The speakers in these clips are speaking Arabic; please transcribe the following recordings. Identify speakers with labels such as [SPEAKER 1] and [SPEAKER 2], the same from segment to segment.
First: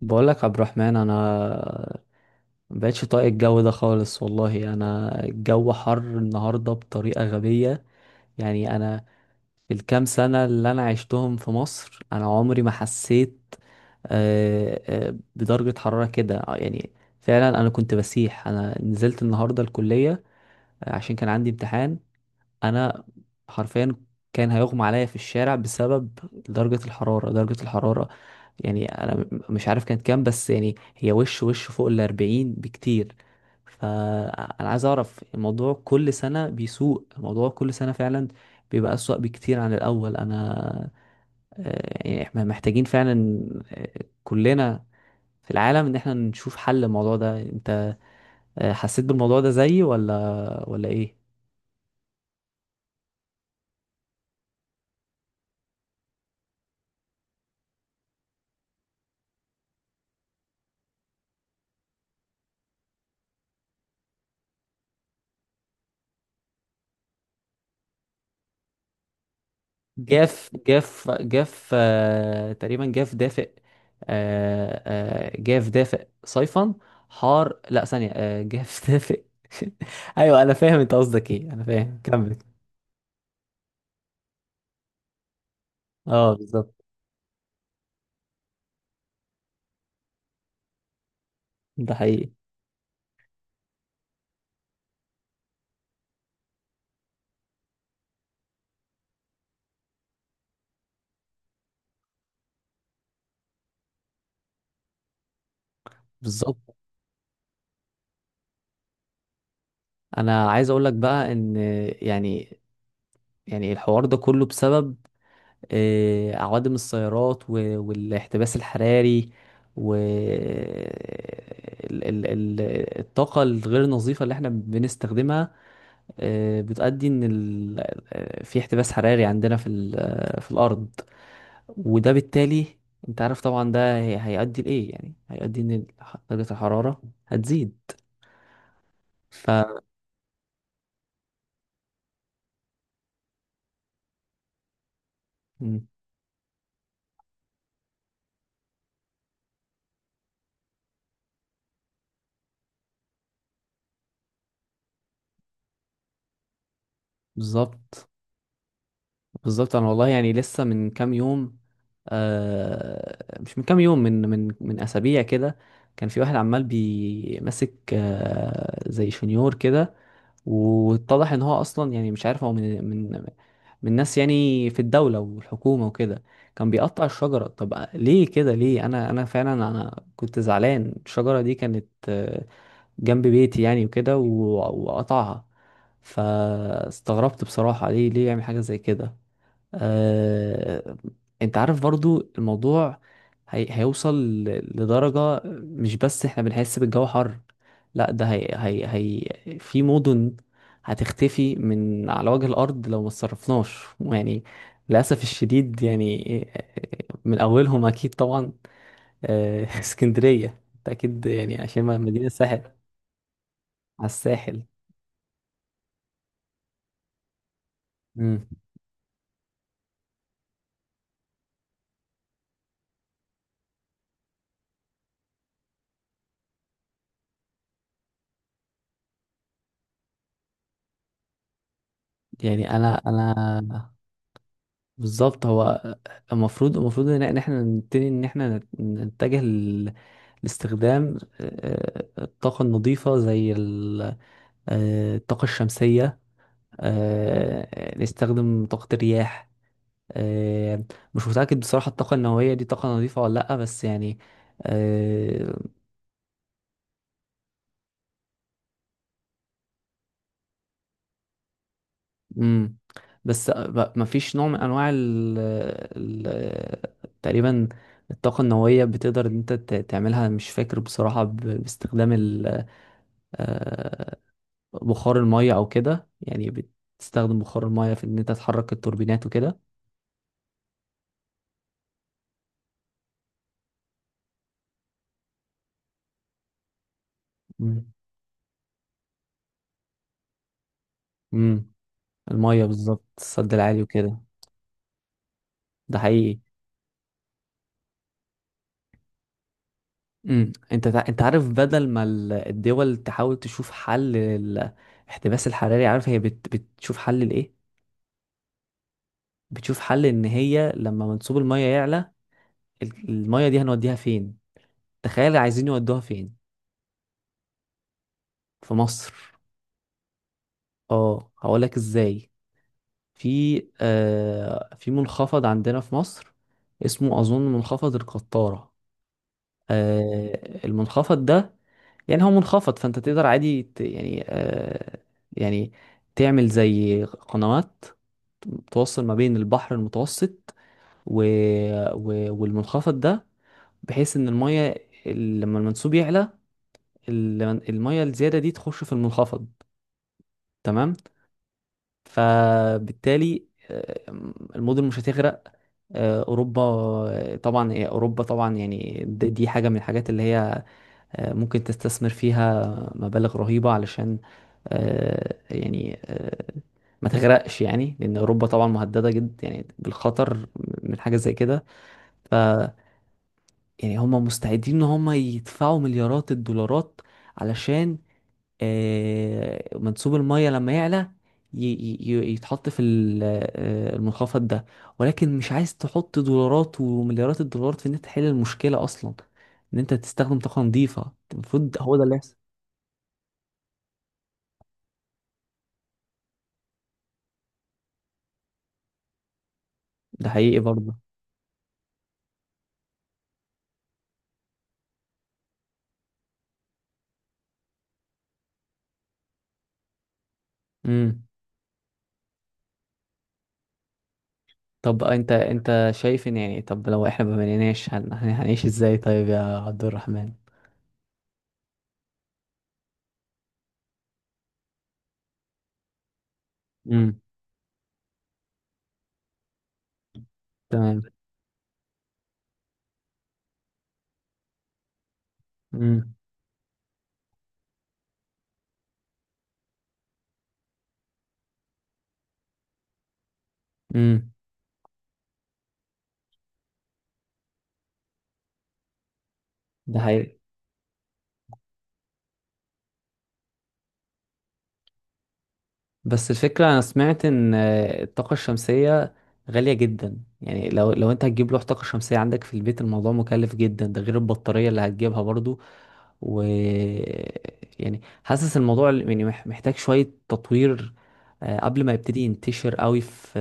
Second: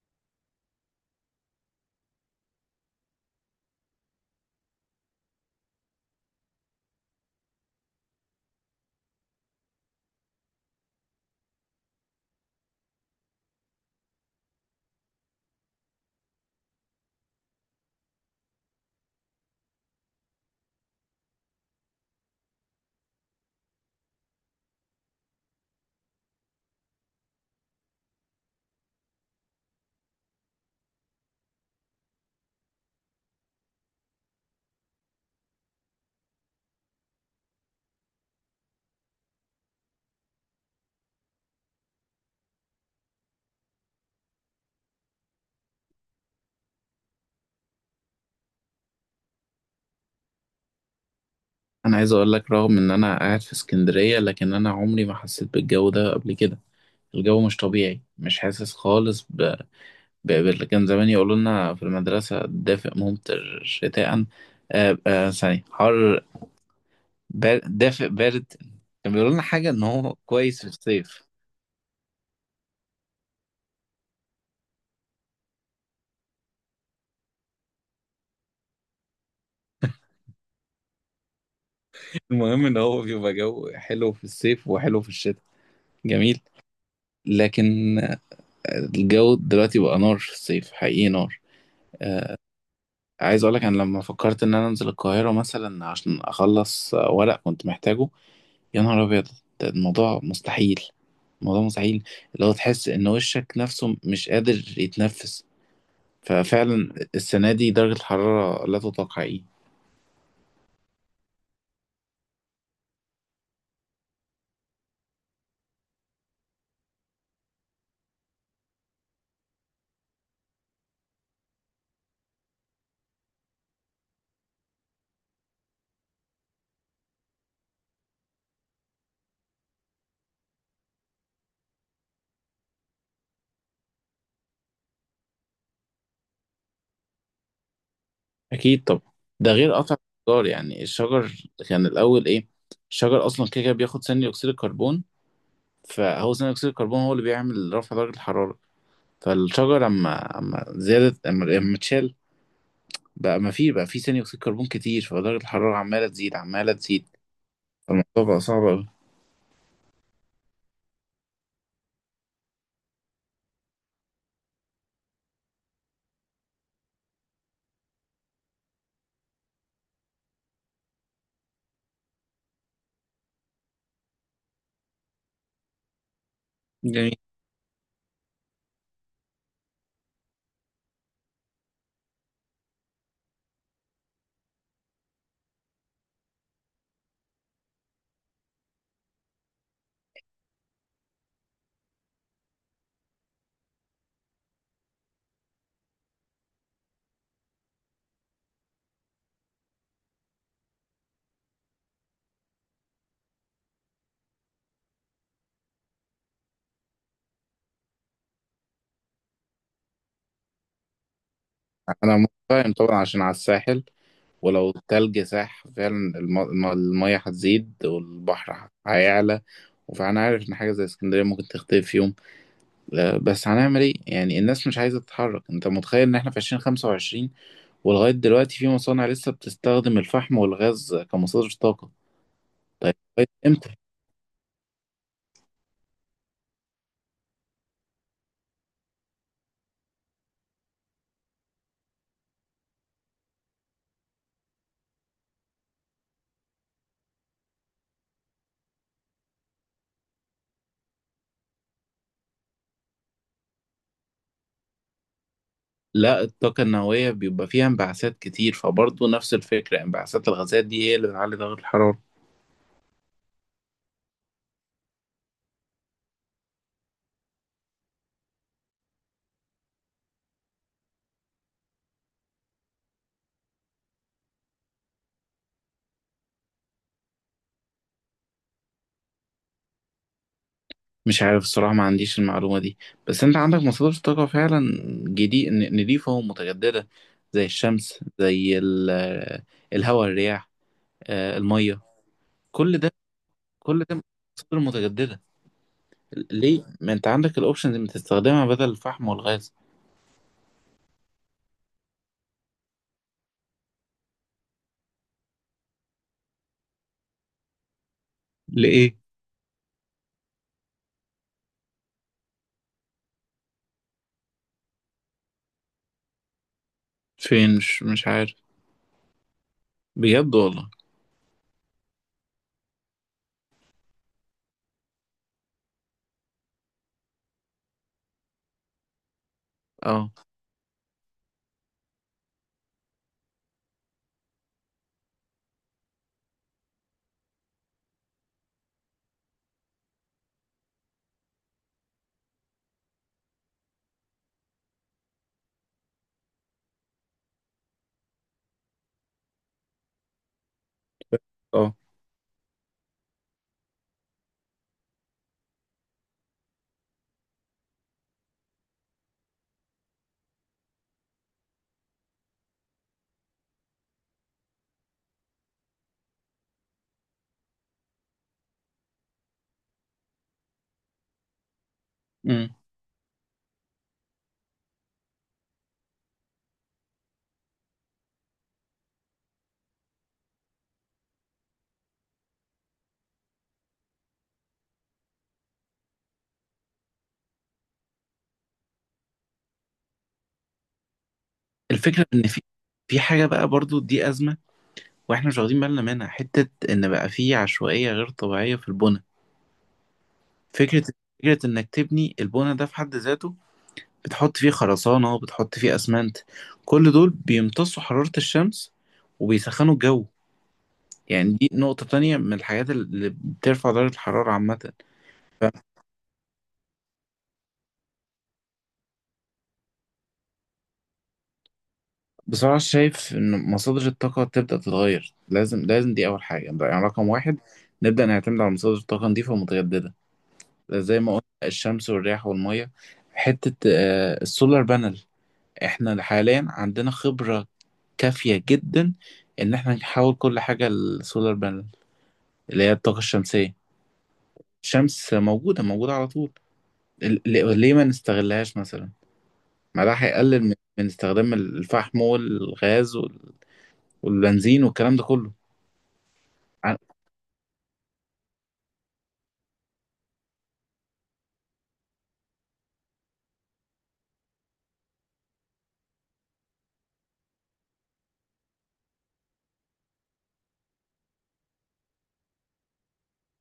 [SPEAKER 1] بقولك عبد الرحمن، انا مبقتش طايق الجو ده خالص والله. انا الجو حر النهارده بطريقه غبيه. يعني انا في الكام سنه اللي انا عشتهم في مصر انا عمري ما حسيت، آه، بدرجه حراره كده، يعني فعلا. انا كنت بسيح. انا نزلت النهارده الكليه، عشان كان عندي امتحان. انا حرفيا كان هيغمى عليا في الشارع بسبب درجة الحرارة درجة الحرارة. يعني انا مش عارف كانت كام، بس يعني هي وش وش فوق 40 بكتير. فانا عايز اعرف الموضوع، كل سنة بيسوء الموضوع، كل سنة فعلا بيبقى أسوأ بكتير عن الأول. أنا، يعني احنا محتاجين فعلا، آه، كلنا في العالم، إن احنا نشوف حل الموضوع ده. أنت، حسيت بالموضوع ده زيي، ولا إيه؟
[SPEAKER 2] انا عايز اقول لك رغم ان انا قاعد في اسكندرية، لكن انا عمري ما حسيت بالجو ده قبل كده. الجو مش طبيعي، مش حاسس خالص كان زمان يقولوا لنا في المدرسة دافئ ممطر شتاء. ثانية حر. دافئ بارد. كان بيقولوا لنا حاجة ان هو
[SPEAKER 1] جاف
[SPEAKER 2] كويس في
[SPEAKER 1] جاف
[SPEAKER 2] الصيف.
[SPEAKER 1] جاف، تقريبا جاف دافئ. آه. آه جاف دافئ صيفا حار، لا ثانية، جاف دافئ. ايوه، انا فاهم انت قصدك ايه، انا فاهم، كمل.
[SPEAKER 2] المهم ان هو بيبقى جو حلو في الصيف وحلو في الشتاء.
[SPEAKER 1] اه،
[SPEAKER 2] جميل.
[SPEAKER 1] بالظبط.
[SPEAKER 2] لكن الجو دلوقتي بقى نار في الصيف، حقيقي نار.
[SPEAKER 1] ده حقيقي.
[SPEAKER 2] عايز اقولك انا لما فكرت ان انا انزل القاهرة مثلا عشان اخلص ورق كنت محتاجه، يا نهار ابيض. ده الموضوع مستحيل. الموضوع مستحيل. اللي هو تحس ان وشك نفسه مش قادر يتنفس.
[SPEAKER 1] بالظبط.
[SPEAKER 2] ففعلا السنة دي درجة الحرارة لا تطاق حقيقي.
[SPEAKER 1] انا عايز اقول لك بقى ان، يعني يعني الحوار ده كله بسبب عوادم السيارات والاحتباس الحراري، و الطاقة الغير نظيفة اللي احنا بنستخدمها بتؤدي ان ال... آه، في احتباس حراري عندنا في ال... آه، في الارض. وده بالتالي، انت عارف طبعا، ده هيؤدي لايه، يعني هيؤدي ان درجة الحرارة هتزيد.
[SPEAKER 2] اكيد طبعا.
[SPEAKER 1] ف
[SPEAKER 2] ده غير قطع الشجار، يعني الشجر، كان الاول ايه. الشجر اصلا كده كده بياخد ثاني اكسيد الكربون.
[SPEAKER 1] مم.
[SPEAKER 2] فهو ثاني اكسيد الكربون هو اللي بيعمل رفع درجة الحرارة. فالشجر اما زادت، اما اتشال، بقى ما في بقى في ثاني اكسيد كربون كتير، فدرجه الحراره عماله تزيد عماله تزيد.
[SPEAKER 1] بالظبط.
[SPEAKER 2] فالموضوع بقى صعب قوي.
[SPEAKER 1] بالظبط، انا والله يعني لسه من كام يوم، مش من كام يوم، من اسابيع كده. كان في واحد عمال بيمسك، زي شنيور كده، واتضح ان هو اصلا، يعني مش عارف هو من من ناس، يعني في الدولة والحكومة وكده، كان بيقطع
[SPEAKER 2] جميل.
[SPEAKER 1] الشجرة. طب ليه كده؟ ليه؟ انا فعلا كنت زعلان. الشجرة دي كانت، جنب بيتي يعني، وكده، وقطعها. فاستغربت بصراحة، ليه ليه يعمل حاجة زي كده؟ آه، انت عارف برضو الموضوع هيوصل ل- لدرجة مش بس احنا بنحس بالجو حر، لا، ده في مدن هتختفي من على وجه الأرض لو ما اتصرفناش يعني. للأسف الشديد يعني، من أولهم أكيد طبعا، اسكندرية. أنت أكيد يعني عشان
[SPEAKER 2] انا
[SPEAKER 1] مدينة الساحل،
[SPEAKER 2] متفاهم طبعا عشان على الساحل.
[SPEAKER 1] على الساحل.
[SPEAKER 2] ولو التلج ساح فعلا المية هتزيد
[SPEAKER 1] مم.
[SPEAKER 2] والبحر هيعلى. فانا عارف ان حاجه زي اسكندريه ممكن تختفي في يوم. لا، بس هنعمل ايه يعني؟ الناس مش عايزه تتحرك. انت متخيل ان احنا في 2025 ولغايه دلوقتي في مصانع لسه بتستخدم الفحم والغاز كمصادر طاقه؟
[SPEAKER 1] يعني أنا
[SPEAKER 2] طيب لغاية امتى؟
[SPEAKER 1] أنا بالظبط. هو المفروض ان، إن احنا نبتدي ان احنا نتجه لاستخدام، الطاقة النظيفة، زي الطاقة الشمسية، نستخدم طاقة الرياح، آه، مش متأكد بصراحة الطاقة النووية دي طاقة نظيفة ولا لأ، بس يعني آه،
[SPEAKER 2] لا، الطاقة النووية بيبقى فيها انبعاثات كتير، فبرضه نفس الفكرة، انبعاثات الغازات دي هي اللي بتعلي ضغط الحرارة.
[SPEAKER 1] مم. بس مفيش نوع من أنواع ال تقريبا الطاقة النووية، بتقدر إن أنت تعملها، مش فاكر بصراحة، باستخدام آه، بخار المية او كده، يعني بتستخدم بخار المية في ان انت تحرك التوربينات وكده.
[SPEAKER 2] مش عارف الصراحة، ما عنديش المعلومة دي. بس انت عندك مصادر طاقة فعلا جديد نضيفة ومتجددة، زي
[SPEAKER 1] مم.
[SPEAKER 2] الشمس، زي الهواء الرياح،
[SPEAKER 1] مم.
[SPEAKER 2] المية.
[SPEAKER 1] المية
[SPEAKER 2] كل ده،
[SPEAKER 1] بالظبط، السد العالي
[SPEAKER 2] كل ده
[SPEAKER 1] وكده.
[SPEAKER 2] مصادر متجددة.
[SPEAKER 1] ده حقيقي.
[SPEAKER 2] ليه ما انت عندك الاوبشنز اللي بتستخدمها بدل الفحم والغاز؟
[SPEAKER 1] مم. انت عارف، بدل ما الدول تحاول تشوف حل الاحتباس الحراري، عارف هي بتشوف حل لايه؟
[SPEAKER 2] لإيه؟
[SPEAKER 1] بتشوف حل ان هي لما منسوب المية يعلى، المية دي هنوديها فين؟ تخيل عايزين يودوها فين؟
[SPEAKER 2] فين؟ مش عارف.
[SPEAKER 1] في مصر.
[SPEAKER 2] بجد والله؟
[SPEAKER 1] اه، هقولك ازاي. في، في منخفض عندنا في مصر، اسمه أظن منخفض القطارة.
[SPEAKER 2] اه،
[SPEAKER 1] المنخفض ده، يعني هو منخفض، فأنت تقدر عادي، يعني تعمل زي قنوات، توصل ما بين البحر المتوسط و... والمنخفض ده، بحيث إن المية، لما المنسوب يعلى، ال- المية الزيادة دي تخش في المنخفض. تمام.
[SPEAKER 2] اه،
[SPEAKER 1] فبالتالي، المدن مش هتغرق. اوروبا، طبعا، اوروبا طبعا، يعني دي حاجه من الحاجات اللي هي، ممكن تستثمر فيها مبالغ رهيبه علشان، يعني ما تغرقش، يعني لان اوروبا طبعا مهدده جدا يعني بالخطر من حاجه زي كده. يعني هم مستعدين ان هم يدفعوا مليارات الدولارات علشان، منسوب المية لما يعلى ي- يتحط في المنخفض ده. ولكن مش عايز تحط دولارات ومليارات الدولارات في ان انت تحل المشكلة اصلا، ان انت تستخدم طاقة نظيفة، المفروض هو ده
[SPEAKER 2] الفكرة
[SPEAKER 1] اللي
[SPEAKER 2] إن
[SPEAKER 1] يحصل.
[SPEAKER 2] في، في حاجة بقى برضو دي أزمة، وإحنا مش واخدين بالنا منها، حتة إن بقى في عشوائية غير طبيعية في البنى.
[SPEAKER 1] ده حقيقي
[SPEAKER 2] فكرة،
[SPEAKER 1] برضه.
[SPEAKER 2] فكرة إنك تبني البنى ده في حد ذاته، بتحط فيه خرسانة وبتحط فيه أسمنت. كل دول بيمتصوا حرارة الشمس وبيسخنوا الجو.
[SPEAKER 1] امم.
[SPEAKER 2] يعني دي نقطة تانية من الحاجات اللي بترفع درجة الحرارة عامة.
[SPEAKER 1] طب انت، شايف ان، يعني، طب لو احنا ما بنيناش هنعيش ازاي طيب يا عبد الرحمن؟
[SPEAKER 2] فبصراحة شايف إن مصادر الطاقة تبدأ تتغير، لازم لازم، دي أول حاجة يعني، رقم
[SPEAKER 1] امم.
[SPEAKER 2] واحد نبدأ نعتمد على مصادر الطاقة نظيفة ومتجددة. زي
[SPEAKER 1] تمام.
[SPEAKER 2] ما قلنا الشمس والرياح والميه. حته السولار بانل، احنا
[SPEAKER 1] امم.
[SPEAKER 2] حاليا عندنا خبره كافيه جدا ان احنا نحول كل حاجه للسولار بانل، اللي هي الطاقه الشمسيه.
[SPEAKER 1] امم.
[SPEAKER 2] الشمس موجوده موجوده على طول. ليه ما نستغلهاش مثلا؟ ما ده
[SPEAKER 1] ده حقيقي.
[SPEAKER 2] هيقلل من استخدام الفحم والغاز والبنزين والكلام ده كله.
[SPEAKER 1] بس الفكرة،
[SPEAKER 2] ع-
[SPEAKER 1] أنا سمعت إن الطاقة الشمسية غالية جدا. يعني لو أنت هتجيب لوح طاقة شمسية عندك في البيت، الموضوع مكلف جدا، ده غير البطارية اللي هتجيبها برضو. و يعني حاسس الموضوع، يعني محتاج شوية تطوير، قبل ما يبتدي ينتشر قوي في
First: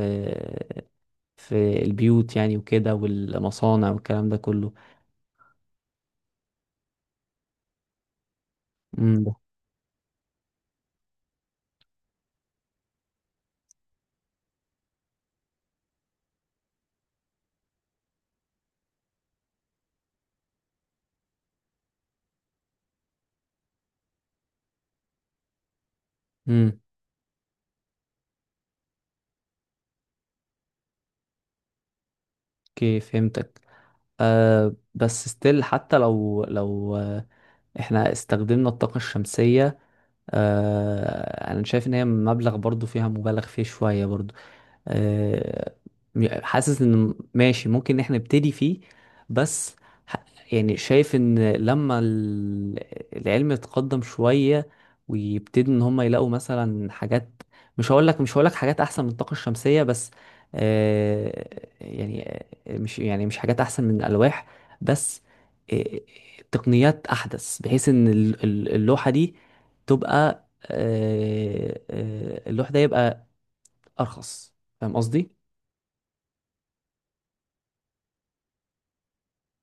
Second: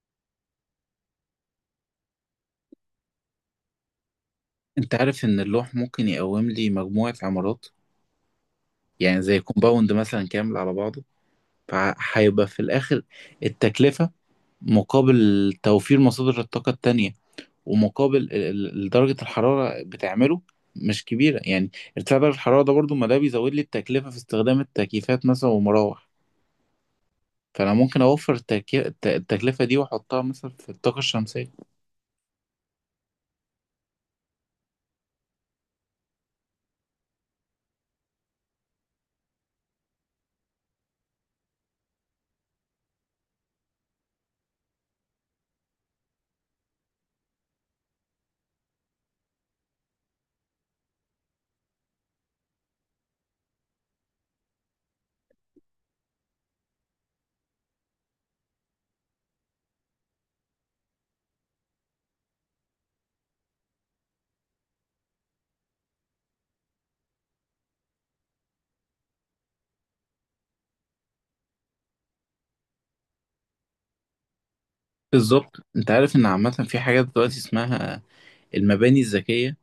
[SPEAKER 1] البيوت، يعني وكده، والمصانع والكلام ده كله.
[SPEAKER 2] انت عارف ان اللوح ممكن يقوم لي مجموعه عمارات، يعني
[SPEAKER 1] امم.
[SPEAKER 2] زي كومباوند مثلا كامل على بعضه. فهيبقى في الاخر التكلفه مقابل توفير مصادر الطاقة التانية، ومقابل درجة الحرارة بتعمله، مش كبيرة يعني. ارتفاع درجة الحرارة ده برضو ما ده بيزود لي التكلفة في استخدام التكييفات مثلا والمراوح.
[SPEAKER 1] امم.
[SPEAKER 2] فأنا ممكن أوفر التكلفة دي وأحطها مثلا في الطاقة الشمسية.
[SPEAKER 1] اوكي، فهمتك. أه، بس ستيل، حتى لو احنا استخدمنا الطاقة الشمسية، انا شايف ان هي مبلغ برضو، فيها مبالغ فيه شوية برضو، آه، حاسس ان ماشي، ممكن ان احنا نبتدي فيه، بس ح- يعني شايف ان لما العلم يتقدم شوية، ويبتدي ان هم يلاقوا مثلا حاجات، مش هقول لك حاجات احسن من الطاقة الشمسية، بس آه، يعني مش حاجات احسن من الالواح، بس آه، تقنيات احدث، بحيث ان اللوحة دي تبقى، اللوح ده يبقى ارخص. فاهم قصدي؟
[SPEAKER 2] بالظبط أنت عارف إن عامة في حاجات دلوقتي اسمها المباني الذكية.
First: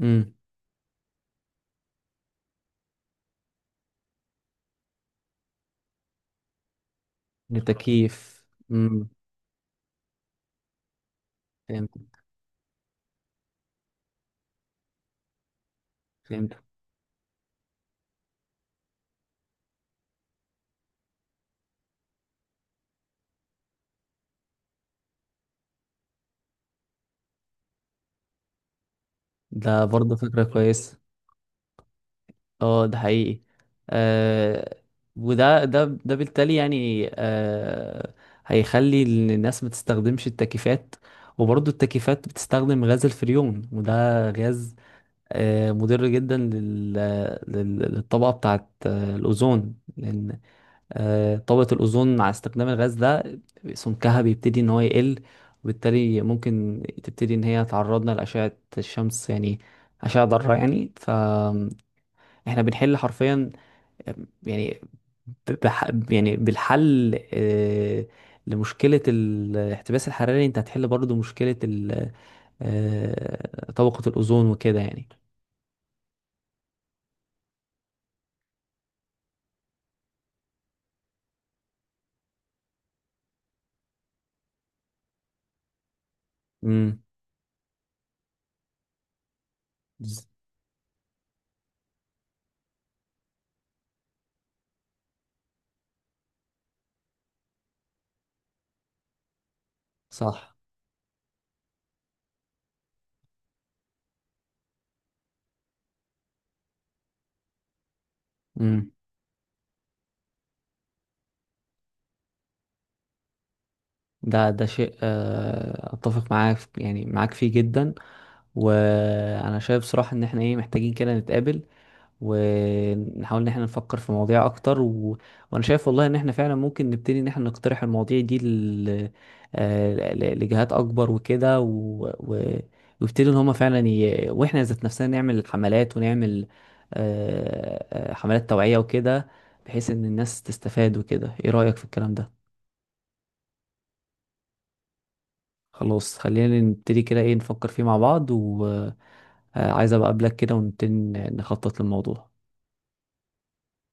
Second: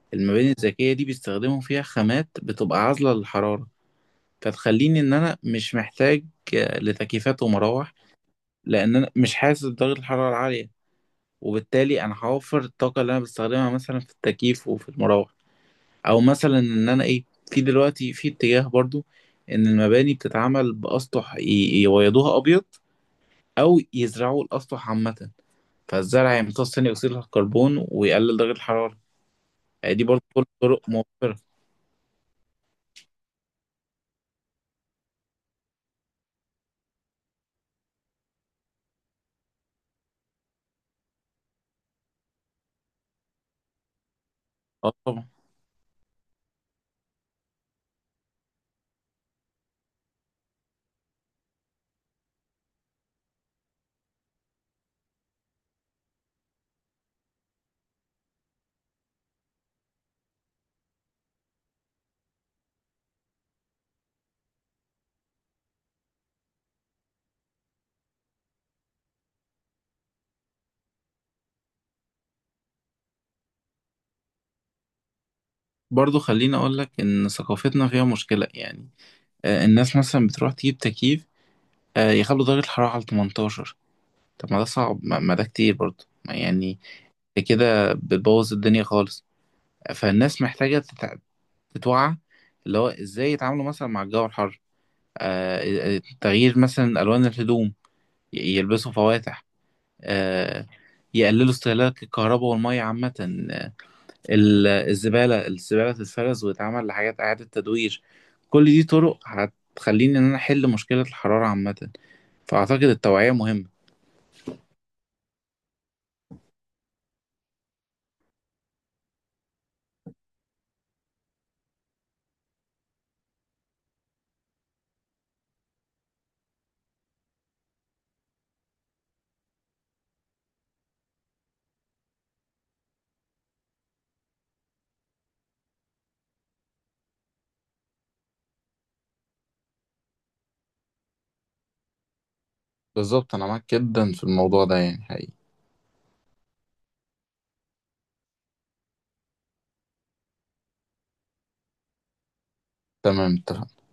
[SPEAKER 1] امم.
[SPEAKER 2] المباني الذكية دي بيستخدموا فيها خامات بتبقى عازلة للحرارة، فتخليني إن أنا مش محتاج لتكييفات ومراوح،
[SPEAKER 1] للتكييف.
[SPEAKER 2] لأن
[SPEAKER 1] امم.
[SPEAKER 2] أنا مش حاسس بدرجة الحرارة العالية.
[SPEAKER 1] فهمت.
[SPEAKER 2] وبالتالي انا هوفر الطاقه اللي انا بستخدمها مثلا في التكييف وفي المراوح. او
[SPEAKER 1] فهمت.
[SPEAKER 2] مثلا ان انا ايه، في دلوقتي في اتجاه برضو ان المباني بتتعمل باسطح يبيضوها ابيض، او يزرعوا الاسطح عامه. فالزرع يمتص ثاني اكسيد الكربون ويقلل درجه الحراره.
[SPEAKER 1] ده
[SPEAKER 2] يعني دي
[SPEAKER 1] برضه
[SPEAKER 2] برضو
[SPEAKER 1] فكرة
[SPEAKER 2] كل طرق
[SPEAKER 1] كويسة.
[SPEAKER 2] موفره.
[SPEAKER 1] اه، ده حقيقي. آه وده ده ده بالتالي يعني، هيخلي إن الناس ما تستخدمش التكييفات. وبرضه التكييفات بتستخدم غاز الفريون، وده غاز
[SPEAKER 2] اه، طبعا.
[SPEAKER 1] مضر جدا للطبقة بتاعت الأوزون، لأن طبقة الأوزون مع استخدام الغاز ده، سمكها بيبتدي إن هو يقل، وبالتالي ممكن تبتدي إن هي تعرضنا لأشعة الشمس يعني، أشعة ضارة يعني. فإحنا بنحل حرفيا، آه، يعني يعني بالحل، لمشكلة الاحتباس الحراري، أنت هتحل برضو مشكلة ال... آه، طبقة الأوزون وكده يعني.
[SPEAKER 2] برضو خليني اقول لك ان ثقافتنا فيها مشكله يعني. الناس مثلا بتروح تجيب تكييف، يخلوا درجه الحراره على 18. طب ما ده صعب، ما ده كتير برضو ما يعني.
[SPEAKER 1] امم.
[SPEAKER 2] كده بتبوظ الدنيا خالص. فالناس محتاجة تتوعى، اللي هو ازاي يتعاملوا مثلا مع الجو الحر. تغيير مثلا ألوان الهدوم، يلبسوا فواتح،
[SPEAKER 1] صح.
[SPEAKER 2] آه، يقللوا استهلاك الكهرباء والمية عامة. آه، الزبالة تتفرز وتتعمل لحاجات إعادة تدوير. كل دي طرق هتخليني إن أنا أحل مشكلة الحرارة عامة. فأعتقد التوعية مهمة.
[SPEAKER 1] ده شيء، اتفق معاك، يعني معاك فيه جدا. وانا شايف صراحة ان احنا ايه، محتاجين كده نتقابل ونحاول ان احنا نفكر في مواضيع اكتر، وانا شايف والله ان احنا فعلا ممكن نبتدي ان احنا نقترح المواضيع دي لجهات اكبر وكده، و... ويبتدوا ان هما فعلا واحنا ذات نفسنا نعمل حملات ونعمل، حملات توعية وكده، بحيث ان الناس تستفاد وكده. ايه رأيك في الكلام ده؟
[SPEAKER 2] بالظبط انا معاك جدا في الموضوع ده يعني حقيقي.
[SPEAKER 1] خلاص، خلينا نبتدي كده، ايه، نفكر فيه مع بعض، وعايز ابقى اقابلك كده، ونبتدي نخطط للموضوع.
[SPEAKER 2] تمام اتفقنا.